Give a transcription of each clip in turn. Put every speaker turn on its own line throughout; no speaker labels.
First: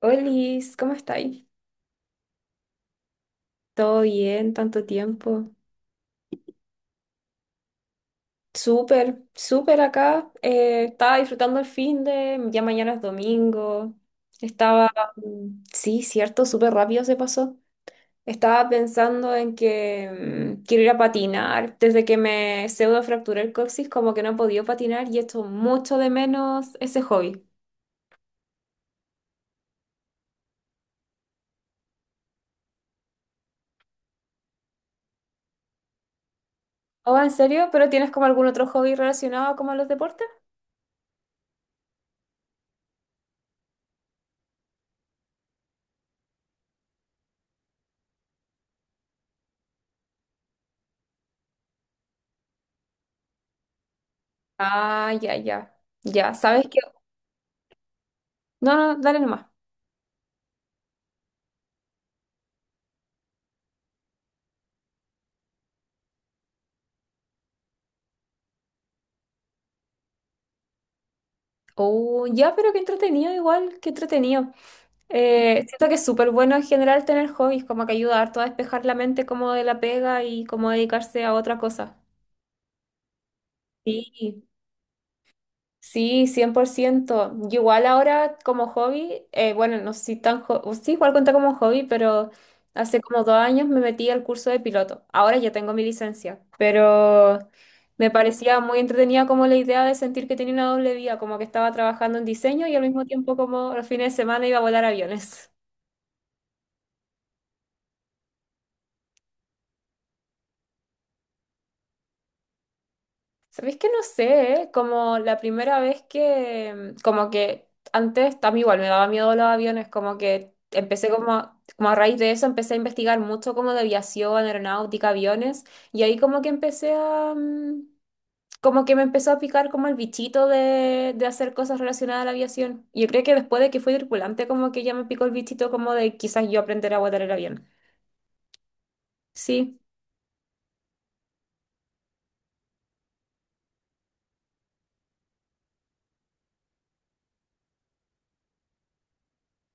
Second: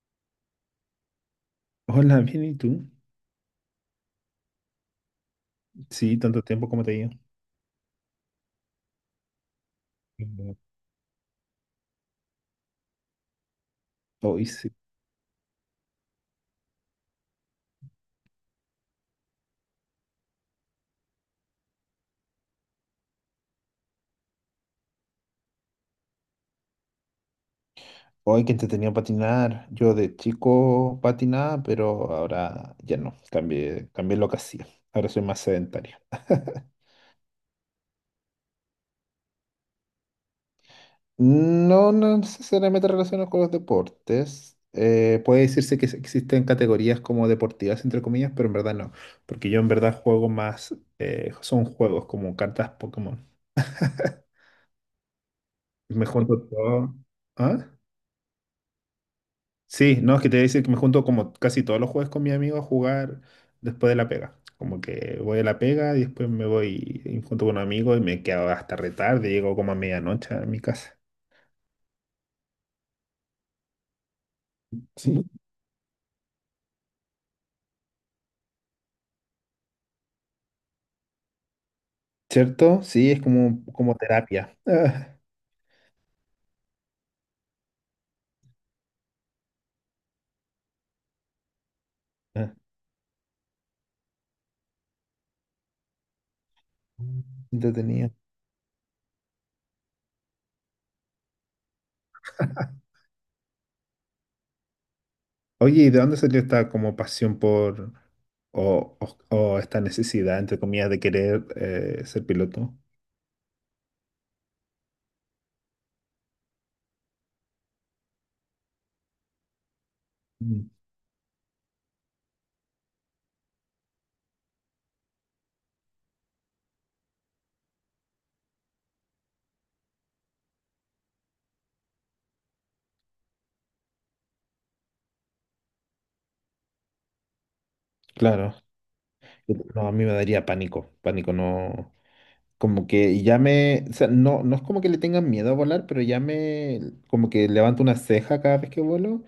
Olis, ¿cómo estáis?
Hola, bien, ¿y tú?
¿Todo bien? ¿Tanto tiempo?
Sí, tanto tiempo como te digo.
Súper, súper acá. eh,
Mm.
estaba disfrutando el fin de, ya mañana es domingo. Estaba,
Hoy sí.
mm, sí, cierto, súper rápido se pasó. Estaba pensando en que quiero ir a patinar. Desde que me pseudo fracturé el coxis, como que no he podido patinar y echo mucho de menos ese hobby.
Hoy que entretenido patinar. Yo de chico patinaba, pero ahora ya no. Cambié lo que hacía. Ahora soy más sedentario.
Oh, ¿en serio? ¿Pero tienes como algún otro hobby relacionado como a los deportes?
No, no necesariamente relacionado con los deportes. Puede decirse que existen categorías como deportivas, entre comillas, pero en verdad no. Porque yo en verdad juego más, son juegos como cartas Pokémon.
Ah, ya, ya. Ya,
Me
¿sabes qué?
junto todo. ¿Ah?
No, no, dale nomás.
Sí, no, es que te voy a decir que me junto como casi todos los jueves con mi amigo a jugar después de la pega. Como que voy a la pega y después me voy y junto con un amigo y me quedo hasta retarde, llego como a medianoche a mi casa.
Oh, ya, pero qué entretenido igual, qué entretenido.
Sí.
Siento que es súper bueno en general tener hobbies, como que ayuda harto a despejar la mente como de la pega y como dedicarse a otra cosa.
¿Cierto? Sí, es como, como
Sí,
terapia.
sí, 100%. Yo igual ahora como hobby, bueno, no sé si tan o sí, igual cuenta como hobby, pero
Ah,
hace como 2 años me metí al curso de piloto. Ahora ya tengo mi licencia, pero
ah,
me
entretenido.
parecía muy entretenida como la idea de sentir que tenía una doble vía, como que estaba trabajando en diseño y al mismo tiempo como los fines de semana iba a volar aviones.
Oye, ¿y de dónde salió esta como pasión por o esta necesidad, entre comillas, de querer ser piloto?
Sabéis que no sé, ¿eh? Como la primera vez que, como que antes también igual me daba miedo los aviones, como que empecé
Mm.
como a, como a raíz de eso empecé a investigar mucho como de aviación, aeronáutica, aviones, y ahí como que empecé a, como que me empezó a picar como el bichito de hacer cosas relacionadas a la aviación. Y yo creo que después de que fui tripulante, como que ya me picó el bichito como de quizás yo aprender a volar el avión.
Claro.
Sí.
No, a mí me daría pánico. Pánico no. Como que ya me, o sea, no, no es como que le tengan miedo a volar, pero ya me, como que levanto una ceja cada vez que vuelo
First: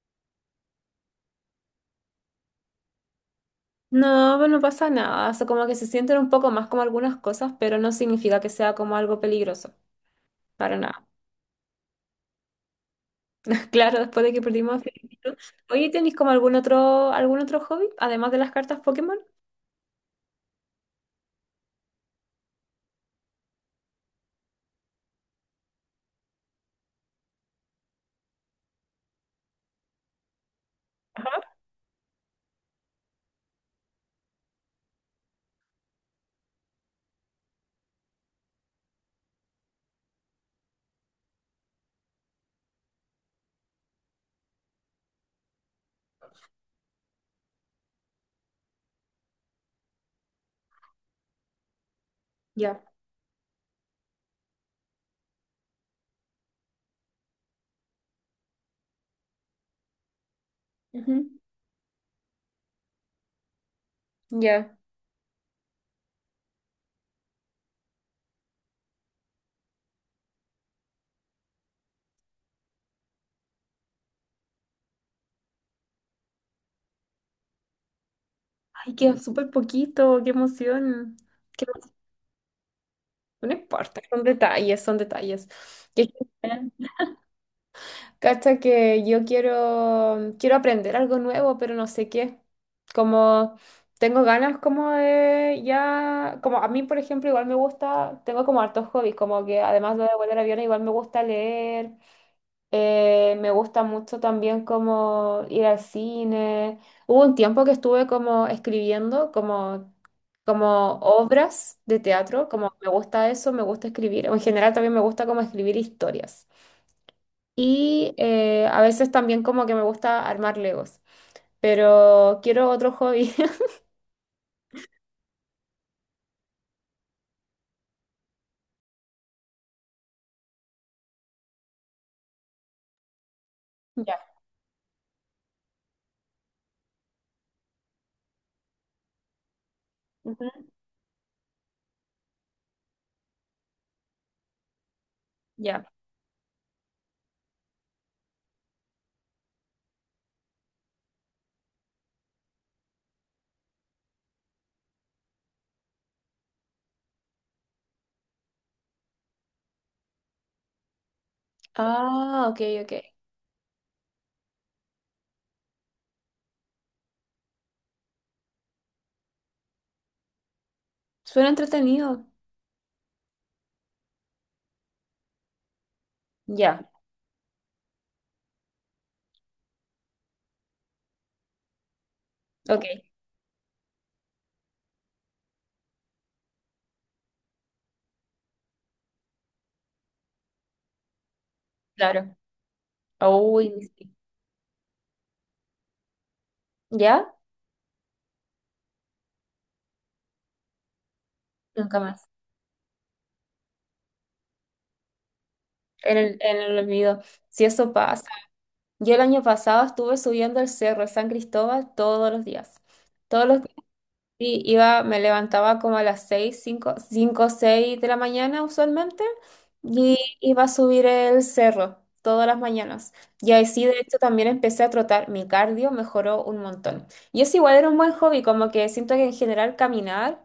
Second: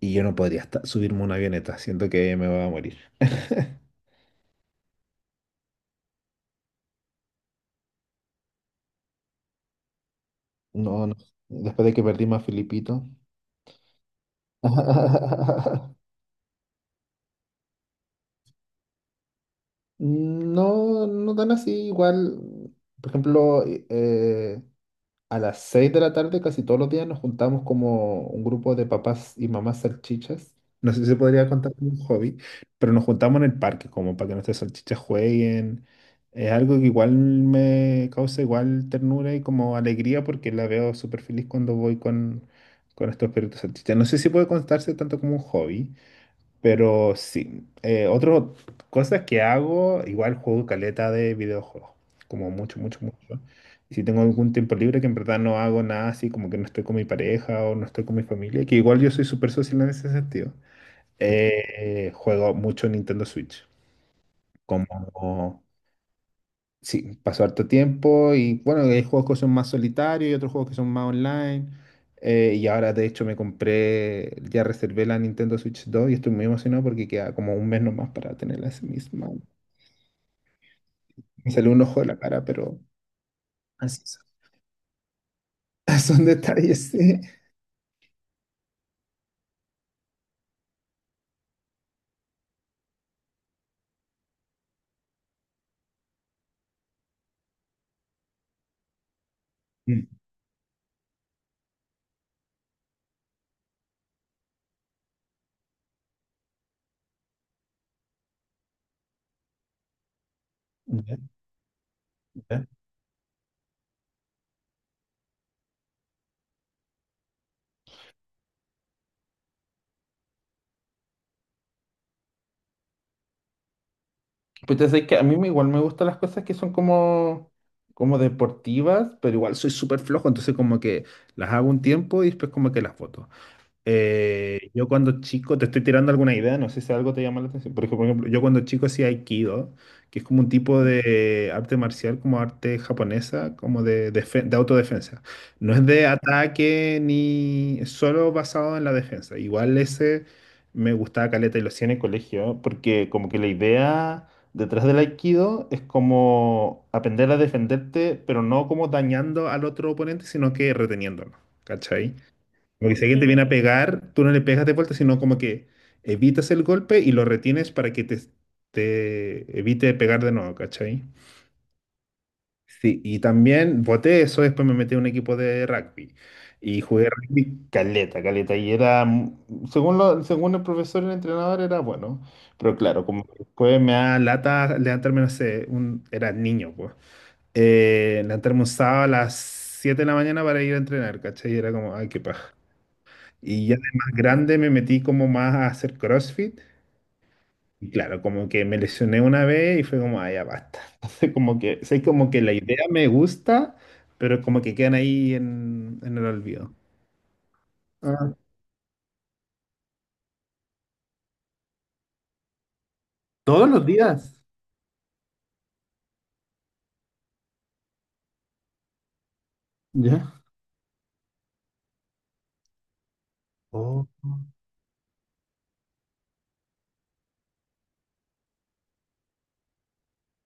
y yo no podría hasta subirme a una avioneta, siento que me voy a morir.
No, pues no pasa nada. O sea, como que se sienten un poco más como algunas cosas, pero no significa que sea como algo peligroso. Para
No,
nada.
no, después de que perdimos a Filipito.
Claro, después de que perdimos a Felipito. Oye, ¿tenéis como algún otro hobby? Además de las cartas Pokémon.
No, no tan así, igual, por ejemplo, eh, a las 6 de la tarde casi todos los días nos juntamos como un grupo de papás y mamás salchichas. No sé si se podría contar como un hobby, pero nos juntamos en el parque como para que nuestras salchichas jueguen. Es algo que igual me causa igual ternura y como alegría porque la veo súper feliz cuando voy con estos perritos salchichas. No sé si puede contarse tanto como un hobby, pero sí, otras cosas que hago, igual juego caleta de videojuegos, como
Ya.
mucho. Y si tengo algún tiempo libre, que en verdad no hago nada así, como que no estoy con mi pareja o no estoy con mi familia, que igual yo soy súper social en ese sentido,
Ujú,
juego mucho Nintendo Switch,
ya.
como. Sí, pasó harto tiempo y bueno, hay juegos que son más solitarios y otros juegos que son más online. Y ahora de hecho me compré, ya reservé la Nintendo Switch 2 y estoy muy emocionado porque queda como un mes nomás para tenerla así
Ay, queda
misma.
súper poquito. Qué emoción.
Me
Qué
salió un
emoción.
ojo de la cara, pero
No
así
importa.
son,
Son detalles, son detalles. Qué
son
genial.
detalles, sí.
Cacha que yo quiero aprender algo nuevo, pero no sé qué. Como tengo ganas como de ya, como a mí por ejemplo igual me gusta, tengo como hartos hobbies, como que además
Mm,
de volar aviones igual me gusta leer, me gusta mucho también como ir al cine. Hubo un tiempo que estuve como escribiendo como
ya,
obras de teatro,
ya.
como me gusta eso, me gusta escribir. En general también me gusta como escribir historias. Y a veces también como que me gusta armar Legos, pero quiero otro hobby.
Pues ya sabes que a mí me- igual me gustan las cosas que son como, como deportivas, pero igual soy súper flojo, entonces como que las hago un tiempo y después como que las boto.
Ya.
Yo cuando chico, te estoy tirando alguna idea, no sé si algo te llama la atención. Yo cuando chico hacía Aikido, que es como un
Ujú.
tipo de arte marcial, como arte japonesa, como de, de autodefensa. No
Ya,
es de ataque ni es solo basado en la defensa. Igual ese me gustaba caleta y lo hacía en el colegio, porque como que la idea detrás del Aikido es como aprender a defenderte, pero no como dañando al otro oponente, sino que reteniéndolo. ¿Cachai?
ah, ok,
Como
ok.
que si alguien te viene a pegar, tú no le pegas de vuelta, sino como que evitas el golpe y lo retienes para que te evite pegar de nuevo, ¿cachai?
Suena entretenido.
Sí, y también voté eso, después me metí a un equipo de rugby y
Ya,
jugué rugby caleta, y era, según, según el profesor y el entrenador, era bueno, pero
ok,
claro, como que después me da lata levantarme, no sé, un, era niño, pues, levantarme un sábado a las 7 de la mañana para ir a entrenar, ¿cachai? Y era como, ay, qué
claro.
paja. Y ya de
Uy, sí.
más grande me metí como más a hacer CrossFit.
¿Ya?
Y claro, como que me lesioné una vez y fue como, ah, ya basta. Entonces, como que,
Nunca
sé
más.
como que la idea me gusta, pero como que quedan ahí en
En
el
el, en
olvido.
el olvido. Si eso pasa.
Ah,
Yo el año pasado estuve subiendo el cerro de San Cristóbal todos los días. Todos los
todos los días.
Sí, iba, me levantaba como a las 6 5 5 6 de la mañana usualmente y
Ya.
iba a subir el cerro todas las mañanas. Y ahí sí, de
Oh,
hecho, también empecé a trotar. Mi cardio mejoró un montón. Y es igual, era un buen hobby, como que siento que en general caminar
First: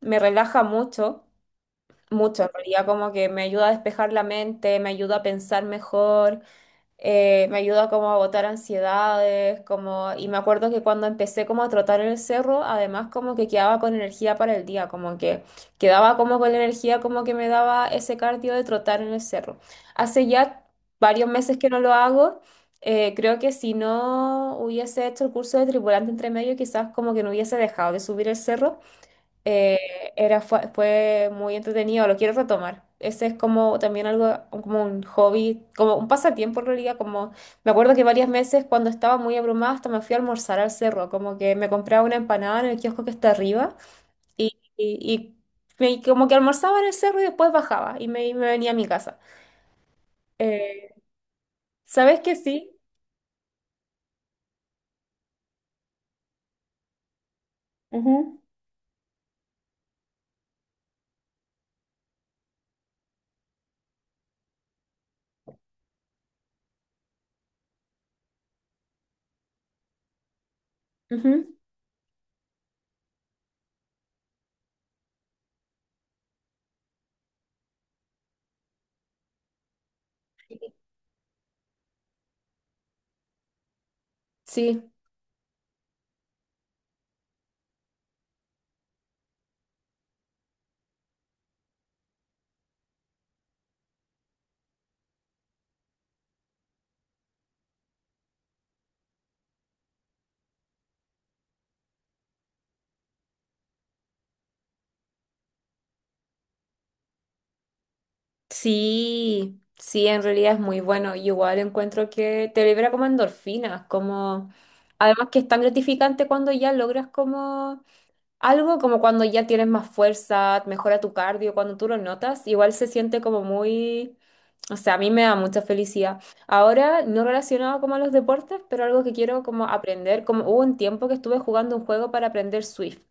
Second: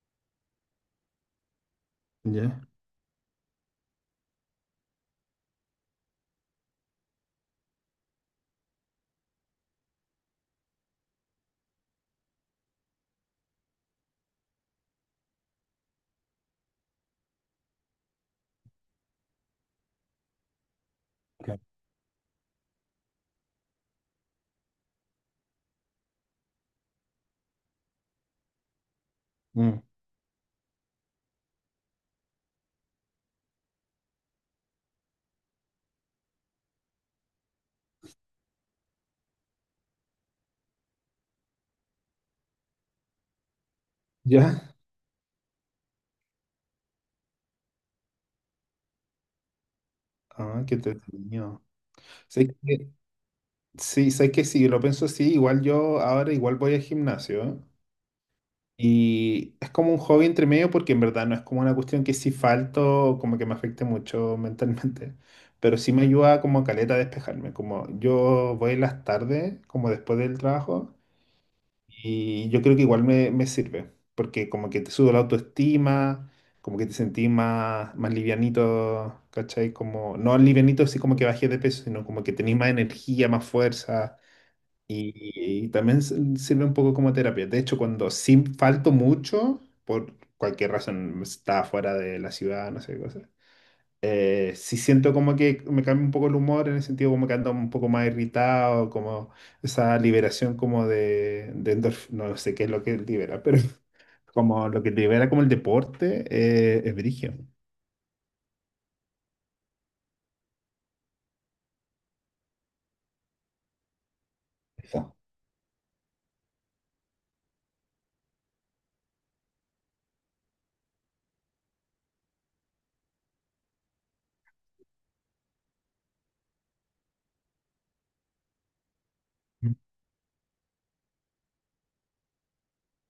me relaja mucho, mucho en
ya,
realidad, como que me ayuda a despejar la mente, me ayuda a pensar mejor, me ayuda como a botar ansiedades, como, y me acuerdo que cuando empecé como a trotar en el cerro, además como que quedaba con energía para el día, como que quedaba como con la energía como que me daba ese cardio de trotar en el cerro. Hace ya varios meses
claro.
que no lo hago, creo que si no hubiese hecho el curso de tripulante entre medio, quizás como que no hubiese dejado de subir el cerro,
Mm.
eh, era, fue muy entretenido, lo quiero retomar. Ese es como también algo, como un hobby, como un pasatiempo en realidad, como me acuerdo que varias veces cuando estaba muy abrumada hasta me fui a almorzar al cerro, como que me compraba una empanada en el kiosco que está arriba y,
Ya.
y, y y como que almorzaba en el cerro y después bajaba y me venía a mi casa.
Ah, qué
Eh,
entretenido.
¿Sabes que
Sé
sí?
que, sí, sé que si lo pienso así, igual yo ahora igual voy al gimnasio, ¿eh?
Ujú.
Y es como un hobby entre medio porque en verdad no es como una cuestión que si falto como que me afecte mucho mentalmente, pero sí me ayuda como caleta a despejarme, como yo voy en las tardes, como después del trabajo,
Ujú.
y yo creo que igual me, me sirve, porque como que te sube la autoestima, como que te sentís más, más livianito, ¿cachai? Como, no livianito así como que bajé de peso, sino como que tenés más energía, más fuerza
Sí,
y también sirve un poco como terapia. De hecho, cuando sí falto mucho, por cualquier razón, está fuera de la ciudad, no sé qué cosa, sí siento como que me cambia un poco el humor, en el sentido como que ando un poco más irritado, como esa liberación como de no sé qué es lo que libera, pero como lo que libera como el deporte, es brigio.
Sí, sí, en realidad es muy bueno. Y igual encuentro que te libera como endorfinas, como
Eso.
además que es tan gratificante cuando ya logras como algo, como cuando ya tienes más fuerza, mejora tu cardio, cuando tú lo notas, igual se siente como muy, o sea, a mí me da mucha felicidad. Ahora, no relacionado como a los deportes, pero algo que quiero como aprender, como hubo un tiempo que estuve jugando un juego para aprender Swift,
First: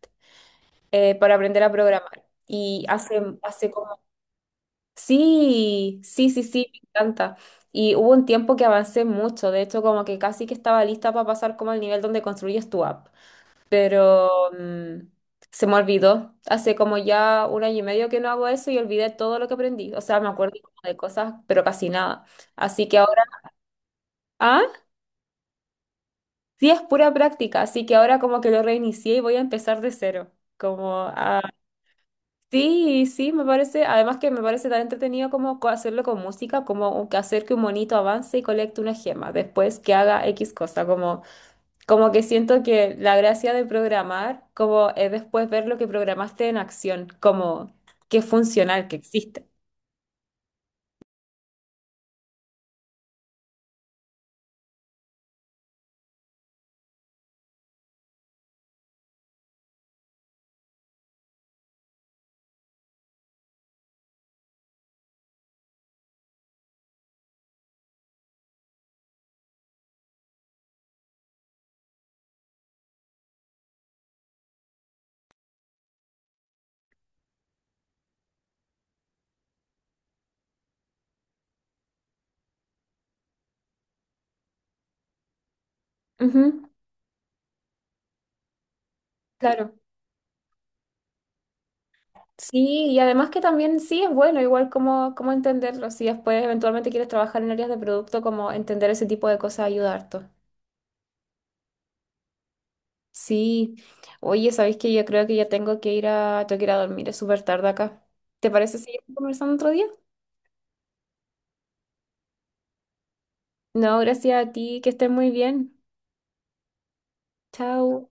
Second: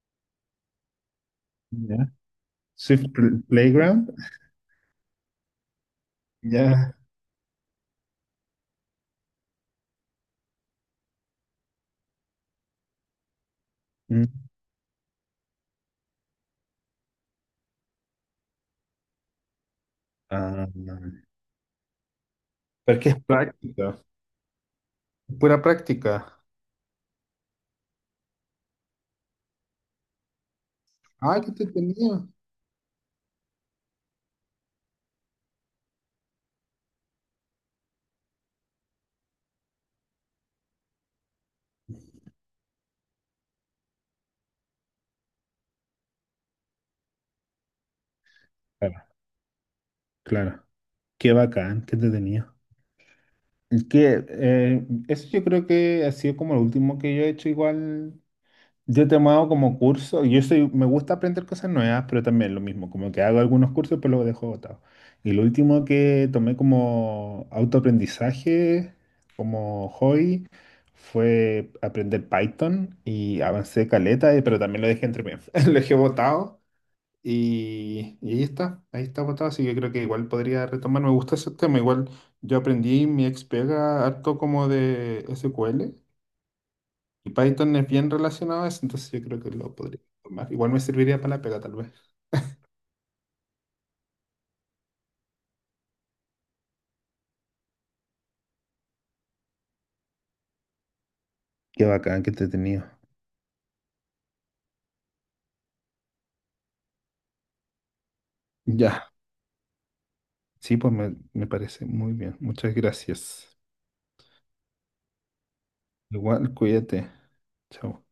para aprender a
Ya.
programar. Y
Swift
hace, hace como
Playground.
Sí, sí, sí, sí, me
Ya.
encanta. Y hubo un tiempo que avancé mucho, de hecho como que casi que estaba lista para pasar como al nivel donde construyes tu app,
Mm.
pero mm, se me olvidó. Hace como ya un año y medio que no hago eso y olvidé todo lo que aprendí. O sea, me acuerdo
Ah,
como de cosas, pero casi nada. Así
pero
que
es que
ahora,
es práctico.
ah,
Pura práctica.
sí es pura práctica, así que ahora como que lo reinicié y voy a empezar de cero, como
Ah,
a
qué te tenía.
Sí, sí, me parece, además que me parece tan entretenido como hacerlo con música, como que hacer que un monito avance y colecte una gema, después que haga X cosa, como, como que siento que la gracia de programar como es después ver lo que programaste en acción, como que es funcional, que
Claro,
existe.
claro. Qué bacán, qué entretenido. Y que, eso yo creo que ha sido como lo último que yo he hecho igual. Yo he tomado como curso, yo soy, me gusta aprender cosas nuevas, pero también lo mismo, como que hago algunos cursos, pero los dejo botados. Y lo último que tomé como autoaprendizaje, como hobby, fue aprender Python y avancé caleta, pero también lo dejé entre medio, lo dejé botado. Y ahí está botado, así que creo que igual podría retomar. Me gusta ese tema, igual yo aprendí mi ex pega harto como de SQL
Ujú,
y Python es bien relacionado a eso, entonces yo creo que lo
claro.
podría tomar. Igual me serviría para la pega, tal vez.
Sí, y además que también sí es bueno, igual como, como entenderlo, si después eventualmente quieres trabajar en áreas de producto, como entender ese tipo de cosas ayuda harto.
Qué bacán, qué entretenido.
Sí, oye, ¿sabéis que yo creo que ya tengo que ir a dormir, es súper tarde acá. ¿Te parece seguir
Ya,
conversando otro día?
sí, pues me parece muy bien. Muchas gracias.
No, gracias a ti, que estés muy bien.
Igual, cuídate. Chao.
Chao.